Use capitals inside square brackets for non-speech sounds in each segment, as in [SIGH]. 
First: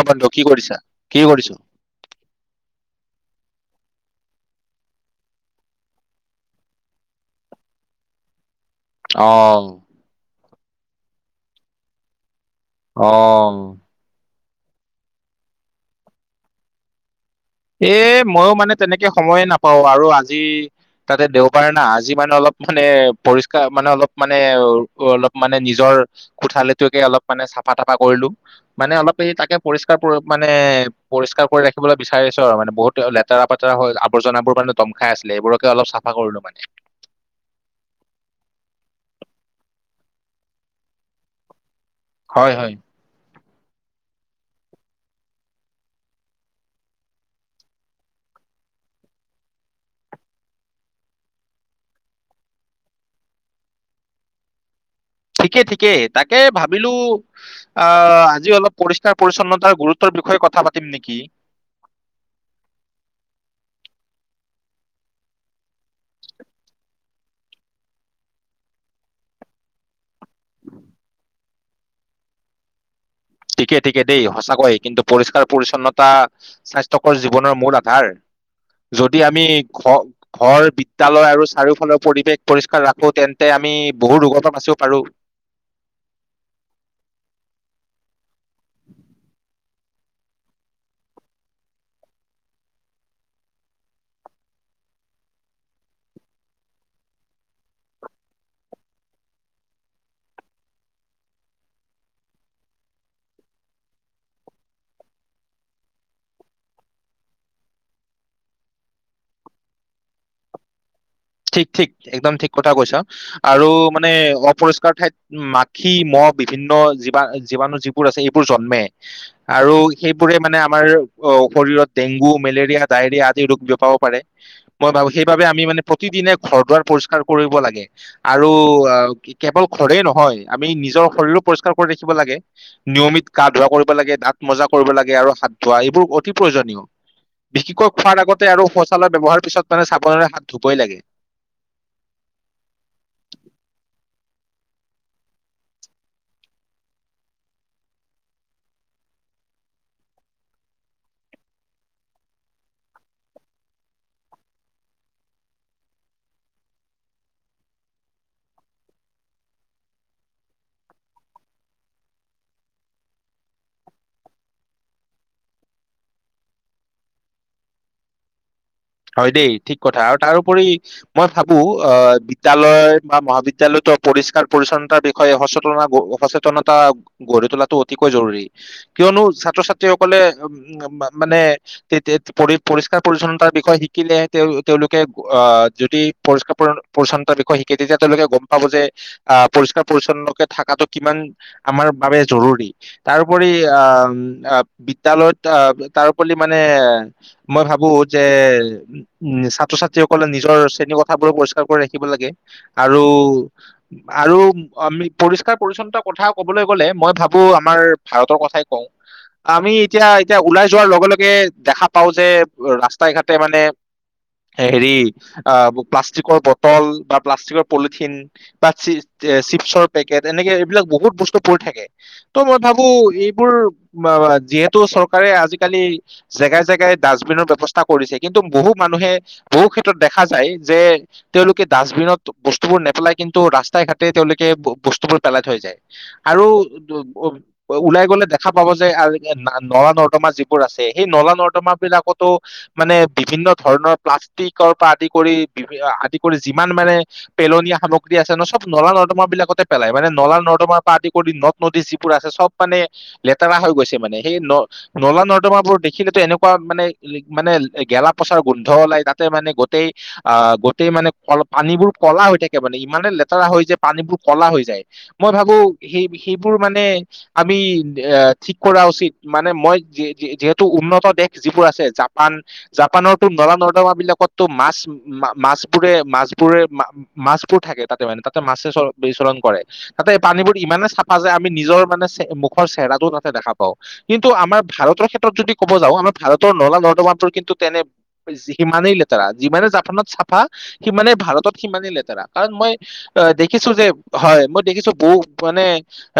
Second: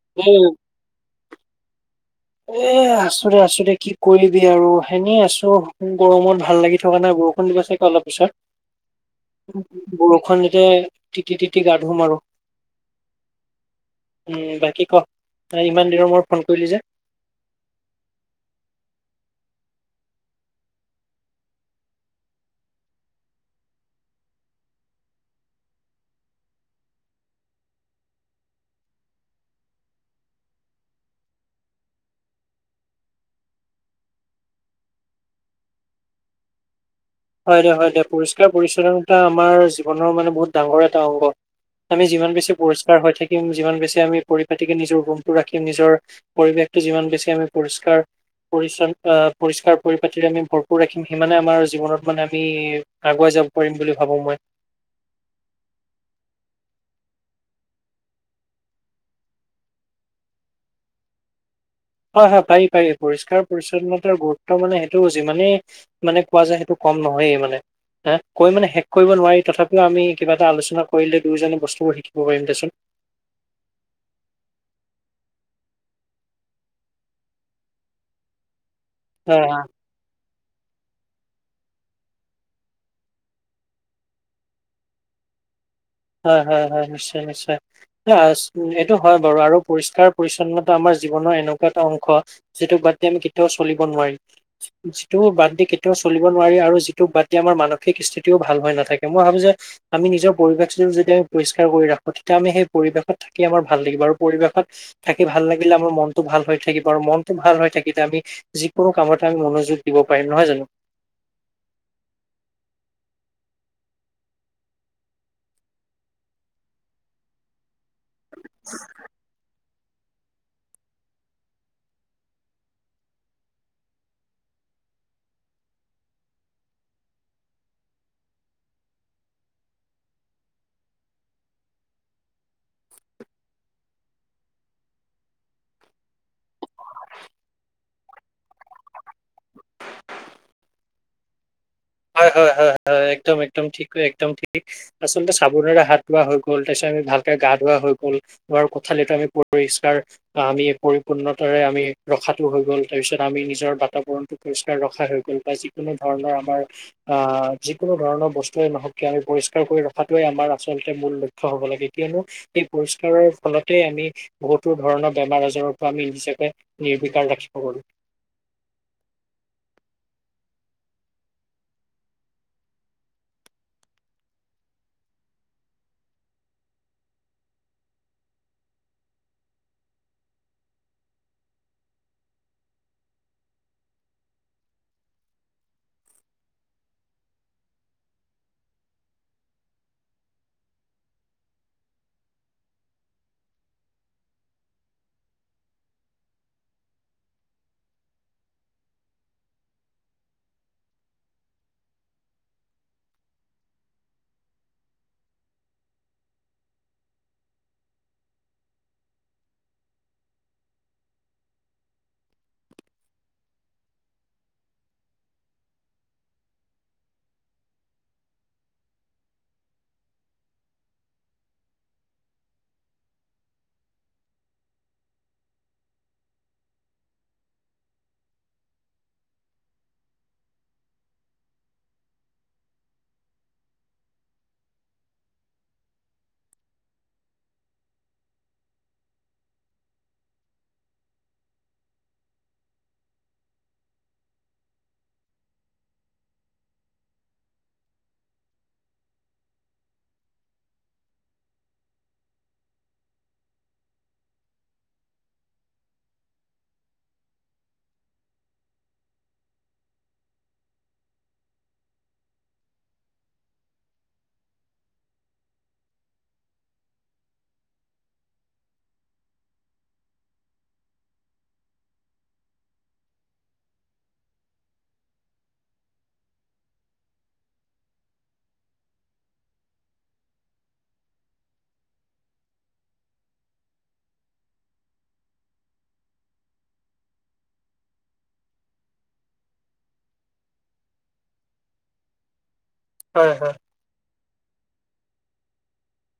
অ বান্ধু কি উম, কৰিছা কি কৰিছো [UNINTELLIGIBLE] এ আছো দে আছো দে কি কৰিবি আৰু সেনে আছো গৰমত ভাল লাগি থকা নাই বৰষুণ দিব চাগে অলপ অহ পিছত বৰষুণ যে তিতি তিতি গা ধোম আৰু অ উম বাকী ক ইমান দিনৰ মূৰত ফোন কৰিলি যে এ ময়ো মানে তেনেকে সময়ে নাপাও আৰু আজি তাতে দেওবাৰে না আজি মানে অলপ মানে পৰিষ্কাৰ মানে অলপ মানে অলপ মানে নিজৰ খোঠালিটোকে অলপ মানে চাফা তাফা কৰিলো মানে অলপ এই তাকে পৰিষ্কাৰ পৰি মানে পৰিষ্কাৰ কৰি ৰাখিবলৈ বিচাৰ খাই আছো আৰু মানে বহুত লেতেৰা পেতেৰা হৈ আৱৰ্জনাবোৰ মানে দম খাই আছিলে, এইবোৰকে অলপ ছাফা কৰিলো মানে। হয় দে হয় দে পৰিষ্কাৰ পৰিচ্ছন্নতা আমাৰ জীৱনৰ মানে বহুত ডাঙৰ এটা অংগ। আমি যিমান বেছি হয় হয় পৰিস্কাৰ হৈ থা কিম যিমান বেছি আমি পৰিপাটিকে নিজৰ ৰুমটো ৰাখিম নিজৰ পৰিৱেশতটো যিমান বেছি আমি পৰিষ্কাৰ পৰিচ্ছন্ন আহ পৰিষ্কাৰ পৰিপাতিৰে আমি ভৰপূৰ ৰাখিম সিমানে আমাৰ জীৱনত মানে আমি আগুৱাই যাব পাৰিম বুলি ভাবো মই। ঠিকেই ঠিকেই তাকে ভাবিলো আহ আজি অলপ পৰিষ্কাৰ পৰিচ্ছন্নতাৰ গুৰুত্বৰ বিষয়ে কথা পাতিম নেকি! হয় হয় পাৰি পাৰি পৰিষ্কাৰ পৰিচ্ছন্নতাৰ গুৰুত্ব মানে সেইটো যিমানেই মানে কোৱা যায় সেইটো কম নহয়েই মানে হ কৈ মানে শেষ কৰিব নোৱাৰি তথাপিও আমি কিবা এটা আলোচনা কৰিলে দুয়োজনে বস্তুবোৰ শিকিব পাৰিম দেচোন। ঠিকে ঠিকে দেই সঁচাকয় কিন্তু পৰিষ্কাৰ পৰিচ্ছন্নতা স্বাস্থ্যকৰ জীৱনৰ মূল আধাৰ। যদি আমি হয়, ঘ। ঘৰ বিদ্যালয় আৰু চাৰিওফালৰ পৰিৱেশ পৰিষ্কাৰ ৰাখো তেন্তে আমি বহু ৰোগৰ পৰা বাচিব পাৰো। হয় হয় হয় নিশ্চয় নিশ্চয় এইটো হয় বাৰু আৰু পৰিষ্কাৰ পৰিচ্ছন্নতা আমাৰ জীৱনৰ এনেকুৱা এটা অংশ যিটোোক বাদ দি আমি কেতিয়াও চলিব নোৱাৰি যিটো বাদ দি কেতিয়াও চলিব নোৱাৰি আৰু যিটো বাদ দিয় আমাৰ মানসিক স্থিতিও ভাল হৈ নাথাকে মই ভাবো যে আমি নিজৰ পৰিৱেশ। যদি আমি পৰিষ্কাৰ কৰি ৰাখো তেতিয়া আমি সেই পৰিৱেশত থাকি আমাৰ ভাল লাগিব আৰু পৰিৱেশত থাকি ভাল লাগিলে আমাৰ মনটো ভাল হৈ থাকিব আৰু মনটো ভাল হৈ থাকিলে আমি যিকোনো কামতে আমি মনোযোগ দিব পাৰিম নহয় জানো। ঠিক ঠিক একদম ঠিক কথা কৈছ আৰু মানে অপৰিষ্কাৰ ঠাইত মাখি মহ বিভিন্ন জীবা - জীৱাণু। বোৰ আছে এইবোৰ জন্মে আৰু। সেইবোৰে মানে আমাৰ অ শৰীৰত ডেংগু, মেলেৰিয়া, ডায়ৰিয়া আদি ৰোগ বপাব পাৰে মই ভাবো সেইবাবে আমি মানে। প্ৰতিদিনে ঘৰ দুৱাৰ পৰিষ্কাৰ কৰিব লাগে আৰু কেৱল ঘৰে নহয় আমি নিজৰ শৰীৰো পৰিষ্কাৰ কৰি ৰাখিব লাগে নিয়মিত গা ধোৱা কৰিব লাগে দাঁত মজা কৰিব লাগে আৰু হাত ধোৱা এইবোৰ। অতিপ্ৰয়োজনীয় বিশেষিকৈ খোৱাৰ আগত। আৰু শৌচালয় ব্যৱহাৰ পিছত মানে চাবনেৰে হাত। ধুবই লাগে। হয় হয় হয় হয় হয় একদম একদম ঠিক একদম ঠিক আচলতে চাবোনেৰে হাত ধোৱা হৈ গ'ল তাৰপিছত আমি ভালকে গা ধোৱাা হৈ গল আমাৰ কোঠালিো আমি পৰিষ্কাৰ আমি পৰিপূৰ্ণতাৰে আমি ৰখাো হৈ গ'ল তাৰপিছত আমি নিজৰ বাতাবৰণটো পৰিসকাৰ ৰখা হৈ গল বা যিকোনো ধৰণৰ আমাৰ। আহ যিকোনো ধৰণৰ বস্তুৱে নহওক আমি পৰিষ্কাৰ কৰি ৰখাটোৱে আমাৰ আচলতে মূল লক্ষ্য হব লাগে কিয়নো এই পৰিষ্কাৰৰ ফলতেই আমি বহুতো ধৰণৰ বেমাৰ আজাৰৰ পৰা আমি নিজকে নিৰ্বিকাৰ ৰাখিব পাৰো। হয় দেই ঠিক কথা আৰু তাৰোপৰি মই ভাবো আহ বিদ্যালয় বা মহাবিদ্যালয় পৰিষ্কাৰ পৰিচ্ছন্নতাৰ বিষয়ে সচেতন সচেতনতা গঢ়ি তোলাটো অতিকৈ জৰুৰী কিয়নো ছাত্ৰ ছাত্ৰীসকলে উ মানে তে পৰি পৰিষ্কাৰ পৰি্ছন্নতা। বিষয় শিকিলে তেওঁ তেওঁলোকে আহ যদি পৰিষ্কাৰ পৰি্ছন্নতাৰ বিষয় শিকে তেতিয়া তেওঁলোকে গম পাব যে আহ পৰিষ্কাৰ পৰিচ্ছন্নকে থকাটো কিমান আমাৰ বাবে জৰুৰী তাৰোপৰি আহ বিদ্যালয়ত আহ তাৰোপ মানে মই ভাবো। যে উম ছাত্ৰ ছাত্ৰীসকলে নিজৰ শ্ৰেণী কথাবোৰো পৰিষ্কাৰ কৰি ৰাখিব লাগে আৰু আৰু আমি পৰিষ্কাৰ পৰি্ছন্নতাৰ কথা কবলৈ গলে মই ভাবো আমাৰ ভাৰতৰ কথাই কওঁ আমি এতিয়া এতিয়া ওলাই যোৱাৰ লগে লগে দেখা পাও যে ৰা--। স্তাই ঘতে মানে হেৰি প্লাষ্টিকৰ বটল বা প্লাষ্টিকৰ পলিথিন বা চ চিপছৰ পেকেট এনেকে এইবিলাক বহুত বস্তু পৰি থাকে ত' মই ভাবো এইবোৰ যিহেতু চৰকাৰে আজিকালি জেগাই জেগাই ডাষ্টবিনৰ ব্যৱস্থা। কৰিছে কিন্তু বহু মানুহে বহু ক্ষেত্ৰত দেখা যায় যে তেওঁলোকে ডাষ্টবিনত বস্তুবোৰ নেপেলাই কিন্তু ৰাস্তাই ঘাটেই তেওঁলোকে বস্তুবোৰ পেলাই থৈ যায় আৰু ওলাই গলে দেখা পাব যে নলা নৰ্দমা যিবোৰ আছে সেই নলা নৰ্দমা বিলাকতো। মানে বিভিন্ন ধৰণৰ প্লাষ্টিকৰ পৰা আদি কৰি আদি কৰি যিমান মানে পেলনীয়া সামগ্ৰী আছে ন চব নলা নৰ্দমা বিলাকতে পেলাই মানে নলা নৰ্দমাৰ পৰা আদি কৰি নৰ্থ নৰ্থ ইষ্ট যিবোৰ আছে চব মানে লেতেৰা হৈ গৈছে মানে সেই ন নলা নৰ্দমাবোৰ দেখিলেতো এনেকুৱা মানে মানে। গেলা পচাৰ গোন্ধ ওলাই তাতে মানে গোটেই আহ গোতেই মানে পানীবোৰ কলা হৈ থাকে মানে ইমানে লেতেৰা হৈ যে পানীবোৰ কলা হৈ যায় মই ভাবো সেই সেইবোৰ মানে আমি এ ঠিক কৰা উচিত মানে মই যিহেতু উন্নত দেশ যিবোৰ আছে জাপান। জাপানৰো নলা নৰ্দমা বিলাকতো মাছ মাছবোৰে মাছবোৰে মাছবোৰ থাকে তাতে মানে তাতে মাছে বিচলন কৰে তাতে পানীবোৰ ইমানে চাফা যে আমি নিজৰ মানে মুখৰ চেহেৰাটো তাতে দেখা পাওঁ কিন্তু আমাৰ ভাৰতৰ ক্ষেত্ৰত যদি ক'ব যাওঁ আমাৰ ভাৰতৰ নলা নৰ্দমোৰ কিন্তু। তেনে সিমানেই লেতেৰা যিমানে জাপানত চাফা সিমানেই ভাৰতত সিমানেই লেতেৰা কাৰণ মই। অ হয় হয় দেখিছো যে, । হয় মই দেখিছো বহু মানে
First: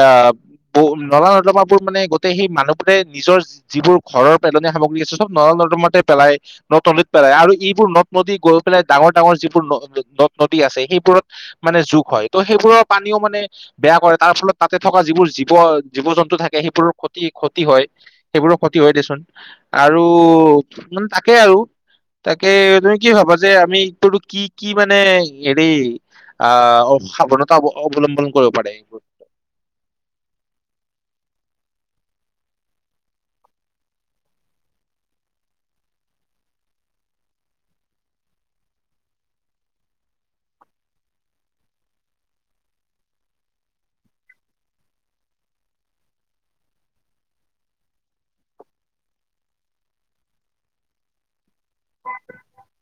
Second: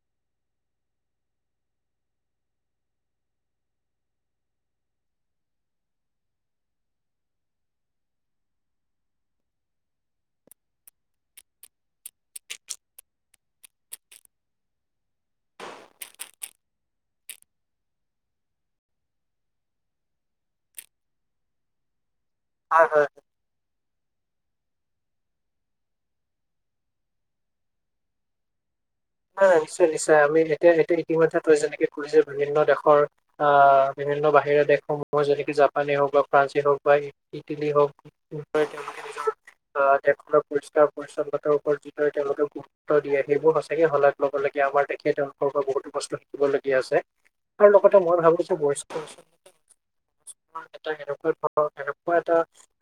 আহ ব নলা নৰ্দমাবোৰ মানে গোটেই সেই মানুহবোৰে নিজৰ যিবোৰ ঘৰৰ পেলনীয়া সামগ্ৰী আছে চব নলা নৰ্দমাতে। পেলাই নদ নদীত পেলাই আৰু এইবোৰ নদ নদী গৈ পেলাই ডাঙৰ ডাঙৰ যিবোৰ নদ নদী আছে সেইবোৰত মানে যোগ হয় ত' সেইবোৰৰ পানীও মানে বেয়া কৰে তাৰ ফলত তাতে থকা যিবোৰ জীৱ জীৱ জন্তু থাকে সেইবোৰৰ ক্ষতি ক্ষতি হয় সেইবোৰৰ ক্ষতি হয় দেচোন আৰু। মান তাকেই আৰু। তাকে হয় হয় তুমি কি ভাবা যে আমি। টো কি কি মানে হেৰি আহ সাৱানতা অৱলম্বন কৰিব পাৰে এইবোৰ। নিশ্চয় নিশ্চয় আমি এতিয়া এতিয়া ইতিমধ্যে তই যেনেকে কৈ যে বিভিন্ন দেশৰ আহ বিভিন্ন বাহিৰা দেশসমূহৰ যেনেকে জাপানেই হওক বা ফ্ৰান্সে হওক বা ইটালী হওকদৰে তেওঁলোকে নিজৰ আহ দেশখনৰ পৰিষ্কাৰ পৰি্ছন্নতাৰ ওপৰত যিদৰে তেওঁলোকক গুৰুত্ব দিয়ে সেইবোৰ সচ--। তাকে শলাগ লবলীয়া আমাৰ তেখে তেওঁলোকৰ পৰা বহুতো বস্তু শিকিবলগীয়া আছে আৰু লগতে মই ভাবো যে বয় এটা এনেকুৱা ধৰ এনেকুৱা এটা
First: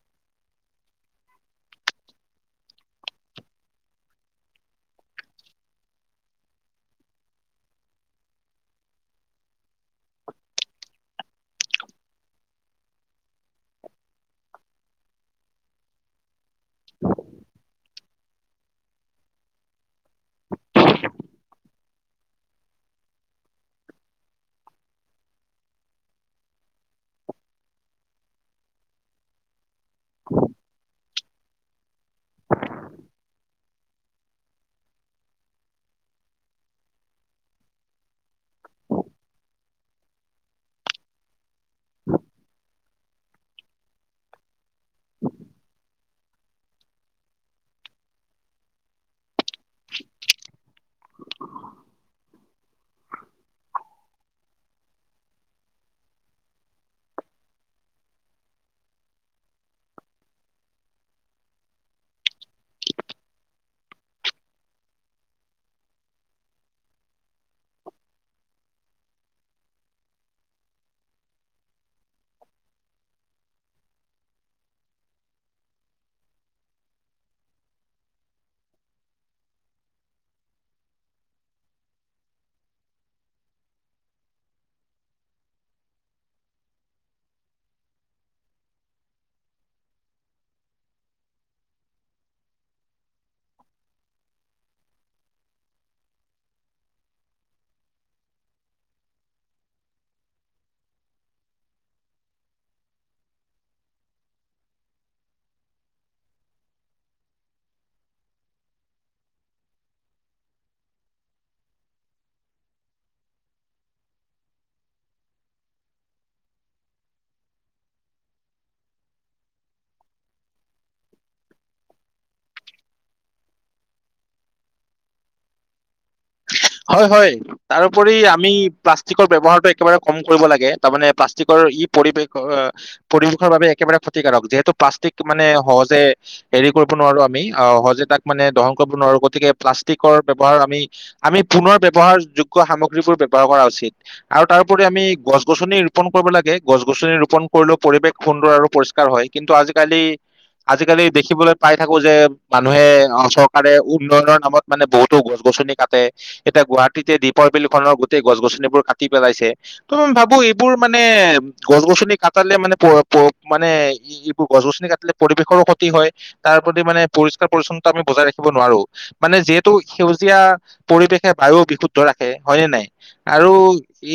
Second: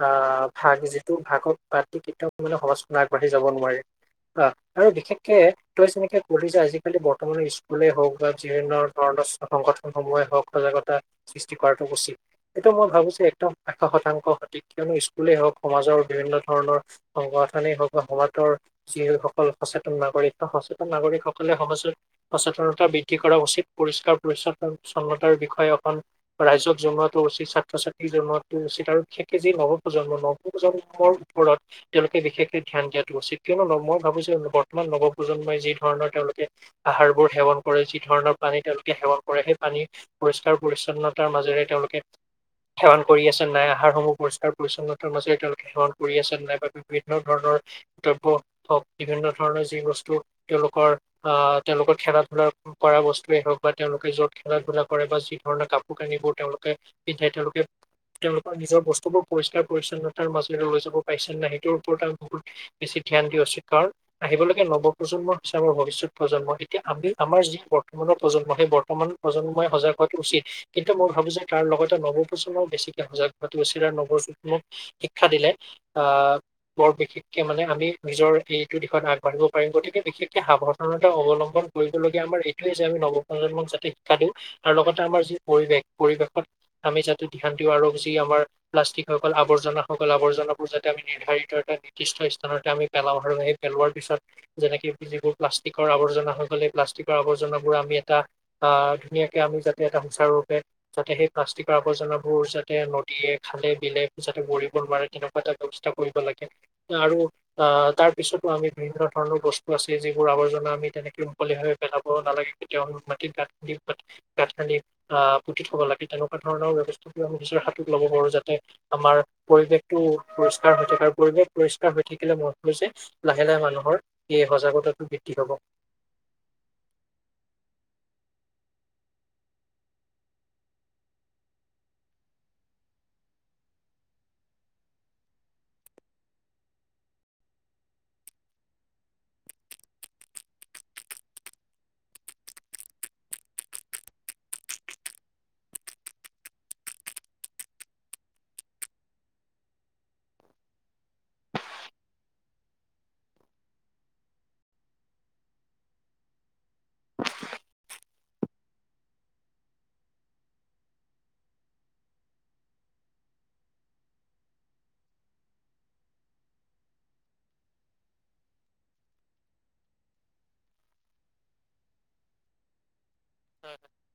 আহ ভাগ যিটো ভাগক বাদ কেতিয়াও মানে সমহাজখন আগবাঢ়ি যাব নোৱাৰে আহ আৰু বিশেষকে। তই যেনেকে ক'লি যে আজিকালি বৰ্তমানৰ স্কুলে হওক বা বিভিন্ন ধৰণৰ সংগঠনসমূহে হওক সজাগতা সৃষ্টি কৰাটো উচিত এইটো মই ভাবো যে একদম এশ শতাংশ সঠিক কিয়নো স্কুলেই হওক সমাজৰ বিভিন্ন। ধৰণৰ সংগথনে হওক। সমতৰ যিসকল সচেতন নাগৰিক। সচেতন নাগৰিক সকলে সমাজত সচেতনতা বৃদ্ধি কৰা উচিত পৰিষ্কাৰ পৰি্ছন্নছন্নতাৰ বিষয়ে অখন ৰাইজক জনোৱাাতো উচিত ছাত্ৰ ছাত্ৰী জনোৱাতো উচিত আৰু বিশেষকে যি নৱপ্ৰজন্ম নৱপ্ৰজন্মৰ ওপৰত তেওঁলোকে বিশেষকে ধ্যান দিয়াাতটো উচিত কিয়নো মই ভাবো যে বৰ্তমান নৱ--। প্ৰজন্মাই যি ধৰণৰ তেওঁলোকে আহাৰ বোৰ সেৱন কৰে যি ধৰণৰ পানী তেওঁলোকে সেৱন কৰে সেই পানী পৰিষ্কাৰ পৰি্ছন্নতাৰ মাজেৰে তেওঁলোকে সেৱন কৰি আছে নাই আহাৰসমূহ পৰিষ্কাৰ পৰি্ছন্নতাৰ মাজেৰে তেওঁলোকে সেৱন কৰি আছে নাই বিভিন্ন ধৰণৰ্ হওক বিভিন্ন ধৰণৰ যি বস্তু। তেওঁলোকৰ আঁহ তেওঁলোকৰ খেলা- ধূলা কৰা বস্তু য়ে হওঁক বা' তেওঁলোকে য'ত খেলা- ধূলা কৰে। বা' যি ধৰণৰ কাপোৰ- কানিবোৰ তেওঁলোকে পিন্ধাই তেওঁলোকে, তেওঁলোকৰ নিজৰ বস্তুবোৰ পৰিষ্কাৰ- পৰিচ্ছন্নতাৰ মাজেৰে লৈ যাব পাইছে নে নাই, সেইটোৰ ওপৰত বহুত বেছি ধ্যান দিয়া উচিত। কাৰণ আহিব লগিয়া নব-। প্ৰজন্মই হৈছে আমাৰ ভৱিষ্যত প্ৰজন্ম। এতিয়া আমি আমাৰ যি বৰ্তমানৰ প্ৰজন্ম, সেই বৰ্তমান প্ৰজন্মই সজাগ হোৱাটো উচিত। কিন্তু মই ভাবো যে তাৰ লগতে নব-প্ৰজন্মই বেছিকৈ সজাগ হোৱাটো উচিত। আৰু নব-প্ৰজন্মক শিক্ষা দিলে আঁহ বৰ- বিশেষকে মানে, আমি নিজৰ এইটো দিশত আগবঢ়িব পাৰিম। গতিকে- বিশেষকে সাৱধানতা অৱলম্বন কৰিবলগীয়া আমাৰ এইটোয়ে যে আমি নবপ্ৰজন্মক যাতে শিক্ষা দিওঁ। আৰু লগতে আমাৰ যি পৰিৱেশ, পৰিৱেশত আমি যাতে ধ্যান দিওঁ। আৰু যি আমাৰ প্লাষ্টিক সকল, আৱৰ্জনাসকল, আৱৰ্জনাবোৰ যাতে আমি নিৰ্ধাৰিত এটা নিৰ্দিষ্ট স্থানতে আমি পেলাওঁ। আৰু সেই পেলোৱাৰ পিছত-। যেনেকে যিবোৰ প্লাষ্টিকৰ আৱৰ্জনা হৈ গ'লে। সেই প্লাষ্টিকৰ আৱৰ্জনাবোৰ আমি এটা আঁহ ধুনীয়াকে আমি যাতে এটা সুচাৰুৰূপে যাতে, সেই প্লাষ্টিকৰ আৱৰ্জনাবোৰ যাতে, নদীয়ে, খালে, বিলে যাতে, একো যাতে কৰিব নোৱাৰে তেনেকুৱা এটা ব্যৱস্থা কৰিব লাগে। আৰু আঁহ তাৰ পিছতো আমি বিভিন্ন-। ধৰণৰ বস্তু আছে। যিবোৰ আৱৰ্জনা আমি তেনেকে মুকলিভাৱে পেলাব নালাগে। কেতিয়াও মাটি'ত গাত খান্দি, গাত খান্দি আঁহ পুতি থব লাগে। তেনেকুৱা ধৰণৰ ব্যৱস্থা আমি নিজৰ হাতত ল'ব পাৰো। যাতে আমাৰ পৰিৱেশটো পৰিষ্কাৰ হৈ থাকে, আৰু পৰিৱেশ পৰিষ্কাৰ হৈ থাকিলে মই ভাবো যে' লাহে, লাহে মানুহৰ-। সেয়ে সজাগতা টো বৃদ্ধি হব। হয়, হয়। তাৰো ওপৰি আমি প্লাষ্টিকৰ ব্যৱহাৰ টো একেবাৰে ক'ম কৰিব লাগে। তাৰমানে প্লাষ্টিকৰ ই' পৰিৱেশ, পৰিৱেশৰ বাবে একেবাৰে ক্ষতিকাৰক। যিহেতু প্লাষ্টিক মানে সহজে হেৰি কৰিব নোৱাৰো। আমি আঁহ সহজে তাক মানে দহন কৰিব নোৱাৰো, গতিকে প্লাষ্টিকৰ ব্যৱহাৰ আমি- আমি পুনৰ ব্যৱহাৰ যোগ্য সামগ্ৰীবোৰ ব্যৱহাৰ কৰা উচিত। আৰু তাৰোপৰি আমি গছ-গছনি ৰোপন কৰিব লাগে, গছ- গছনি ৰোপন কৰিলেও পৰিৱেশ সুন্দৰ আৰু পৰিষ্কাৰ হয়। কিন্তু আজিকালি, আজিকালি দেখিবলৈ পাই থাকো যে' মানুহে চৰকাৰে উন্নয়নৰ নামত মানে বহুতো গছ-গছনি কাটে। এতিয়া গুৱাহাটীতে দিপৰ বিল খনৰ গোটেই গছ-গছনিবোৰ কাটি পেলাইছে। ত' মই ভাবো এইবোৰ মানে গছ-গছনি কাটিলে মানে, মানে এইবোৰ গছ- গছনি কাটিলে পৰিৱেশৰো ক্ষতি হয়। তাৰ প্ৰতি মানে পৰিষ্কাৰ পৰিচ্ছন্নতা আমি বজাই ৰাখিব নোৱাৰো, মানে যিহেতু সেউজীয়া। পৰিৱেশে বায়ুও বিশুদ্ধ ৰাখে, হয়নে নাই? আৰু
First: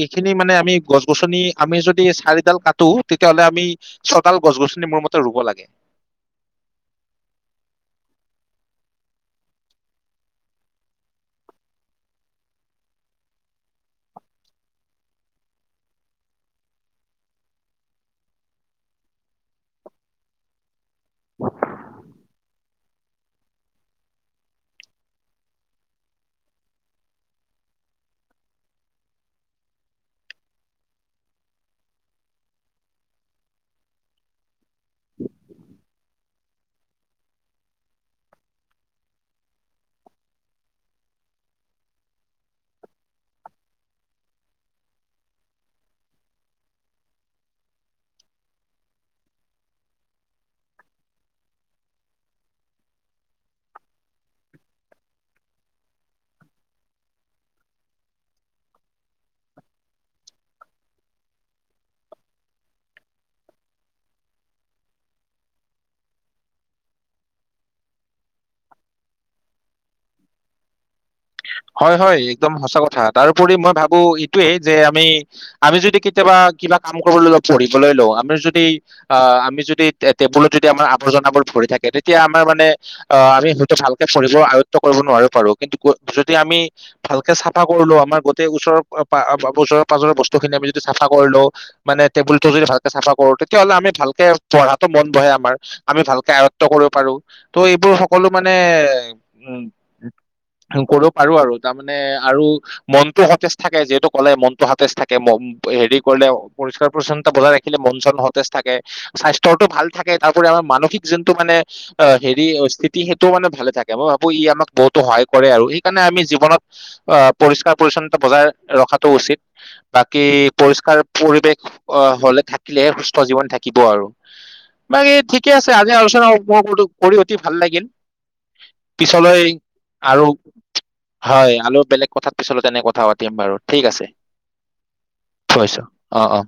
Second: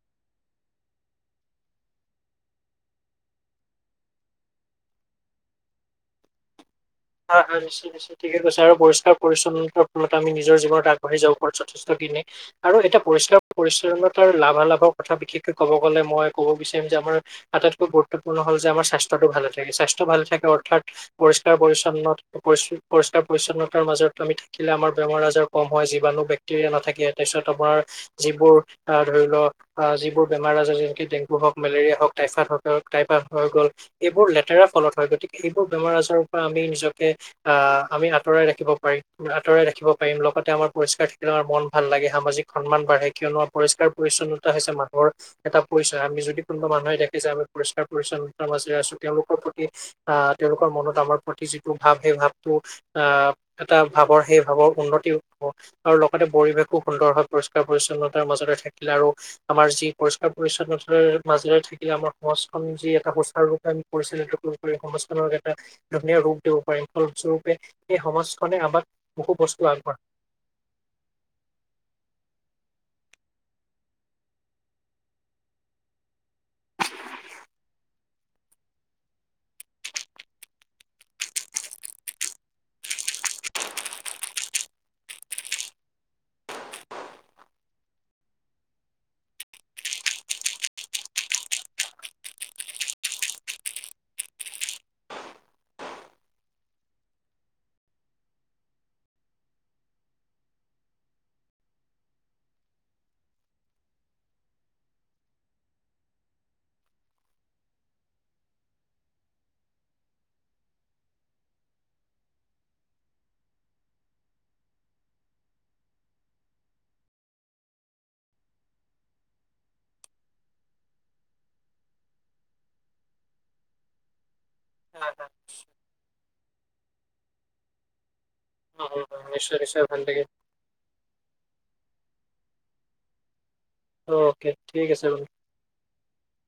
এইখিনি মানে আমি- গছ-গছনি আমি যদি চাৰিডাল কাটো। তেতিয়া হ'লে আমি ছাৰিডাল গছ-গছনি মোৰ মতে ৰুব লাগে। আঁহ নিশ্চয়, নিশ্চয় ঠিকে কৈছে। আৰু পৰিষ্কাৰ- পৰিচ্ছন্নতাৰ ফলত আমি নিজৰ জীৱনত আগবাঢ়ি যাব পাৰো। যথেষ্ট দিনে আৰু এতিয়া পৰিষ্কাৰ- পৰিচ্ছন্নতাৰ লাভা-লাভৰ কথা বিশেষকৈ কব গ'লে, মই ক'ব বিচাৰিম। যে আমাৰ আটাইতকৈ গুৰুত্বপূৰ্ণ হ'ল যে আমাৰ স্বাস্থ্যটো ভালে থাকে, স্বাস্থ্য ভালে থাকে। অৰ্থাৎ- পৰিষ্কাৰ- পৰিচ্ছন্নতাৰ- উন্নত পৰিছ তিতিলৈ- পৰিষ্কাৰ- পৰিচ্ছন্নতাৰ মাজতো আমি থাকিলে, আমাৰ বেমাৰ- আজাৰ কম হয়, জিবাণু, বেক্টেৰিয়া নাথাকে। তাৰপিছত আপোনাৰ যিবোৰ আঁহ ধৰি লোৱা, আঁহ যিবোৰ বেমাৰ- আজাৰ যেনেকে 'ডেংগু' হওঁক, মেলেৰিয়া হওঁক, টাইফাইড হওঁক, টাইফাইড হৈ গ'ল। এইবোৰ লেতেৰা- ফলত হয়। গতিকে এইবোৰ বেমাৰ- আজাৰ'ৰ পৰা আমি- আঁহ আমি আঁতৰাই ৰাখিব পাৰিম, আঁতৰাই ৰাখিব পাৰিম। লগতে আমাৰ পৰিষ্কাৰ থাকিলে আমাৰ মন ভাল লাগে, সামাজিক সন্মান বাঢ়ে। কিয়নো পৰিষ্কাৰ- পৰিচ্ছন্নতা হৈছে মানুহৰ এটা পৰিচয়। আমি যদি কোনোবা মানুহে দেখিছে যে আমি পৰিষ্কাৰ- পৰিচ্ছন্নতাৰ মাজেৰে আছো। তেওঁলোকৰ প্ৰতি আঁহ তেওঁলোকৰ মনত আমাৰ প্ৰতি যি- ভাৱ, সেই ভাৱটো আঁহ এটা ভাৱৰ, সেই ভাৱৰ উন্নতি হওঁক আৰু লগতে পৰিৱেশো সুন্দৰ হয়। পৰিষ্কাৰ- পৰিচ্ছন্নতাৰ মাজৰে থাকিলে, আৰু আমাৰ যি পৰিষ্কাৰ- পৰি্ছন্নতাৰ মাজেৰে থাকিলে। আমাৰ সমাজখন যি এটা সুচাৰু ৰূপে আমি পৰিচালি'ত কৰিব পাৰি। সমাজখনক এটা ধুনীয়া ৰূপ- পে পাৰি। ফলস্বৰূপে এই সমাজখনে আমাক বহু বস্তু আগবঢ়ায়- হয়, হয় একদম সঁচা কথা। তাৰপৰি মই ভাবো এইটোয়েই যে' আমি, আমি যদি কেতিয়াবা কিবা কাম কৰিবলৈ লওঁ, পঢ়িবলৈ লওঁ, আমি যদি আঁহ আমি যদি, টেবুলত যদি আমাৰ আৱৰ্জনাবোৰ ভৰি থাকে। তেতিয়া আমাৰ মানে, আমি হয়তো ভালকে পঢ়িব আয়ত্ব কৰিব নোৱাৰিব পাৰো। কিন্তু- যদি আমি ভালকৈ চাফা কৰি লওঁ, আমাৰ গোটেই ওচৰৰ, ওচৰে-পাজৰে বস্তু খিনি আমি চাফা কৰি লওঁ। মানে টেবুলটো যদি ভালকে চাফা কৰো তেতিয়া হলে আমি ভালকে পঢ়াত টো মন নবহে। আমাৰ আমি ভালকে আয়ত্ব কৰিব পাৰো। ত' এইবোৰ সকলো মানে উম' কৰিব পাৰো আৰু, তাৰমানে আৰু মন টো সতেজ থাকে। যিহেতু কলে মন টো সতেজ থাকে, হেৰি কৰিলে পৰিষ্কাৰ- পৰিচ্ছন্নতা বজাই ৰাখিলে মন- চন সতেজ থাকে। স্বাস্থ্যটো ভালে থাকে। তাৰ উপৰি আমাৰ মানসিক যোন টো মানে আঁহ হেৰি স্থিতি সেইটোও মানে ভালে থাকে। মই ভাবো ই' আমাক বহুতো সহায়- কৰে আৰু। সেইকাৰণে আমি জীৱনত আঁহ পৰিষ্কাৰ- পৰি্ছন্নতা বজাই ৰখাতটো উচিত। বাকী পৰিষ্কাৰ, পৰিৱেশ হৈ থাকিলেহে সুস্থ জীৱন থাকিব আৰু। বাকী ঠিকে আছে। আজি আলোচনা- মোৰত কৰি অতি ভাল লাগিল। নিশ্চয় পিছলৈ- নিশ্চয় ভাল লাগে আৰু, হয়। আৰু বেলেগ কথাত- পিছত এনেকুৱা কথা পাতিম বাৰু। ঠিক আছে। অকে ঠিক আছে বন্ধু থৈছো। অঁ, অঁ।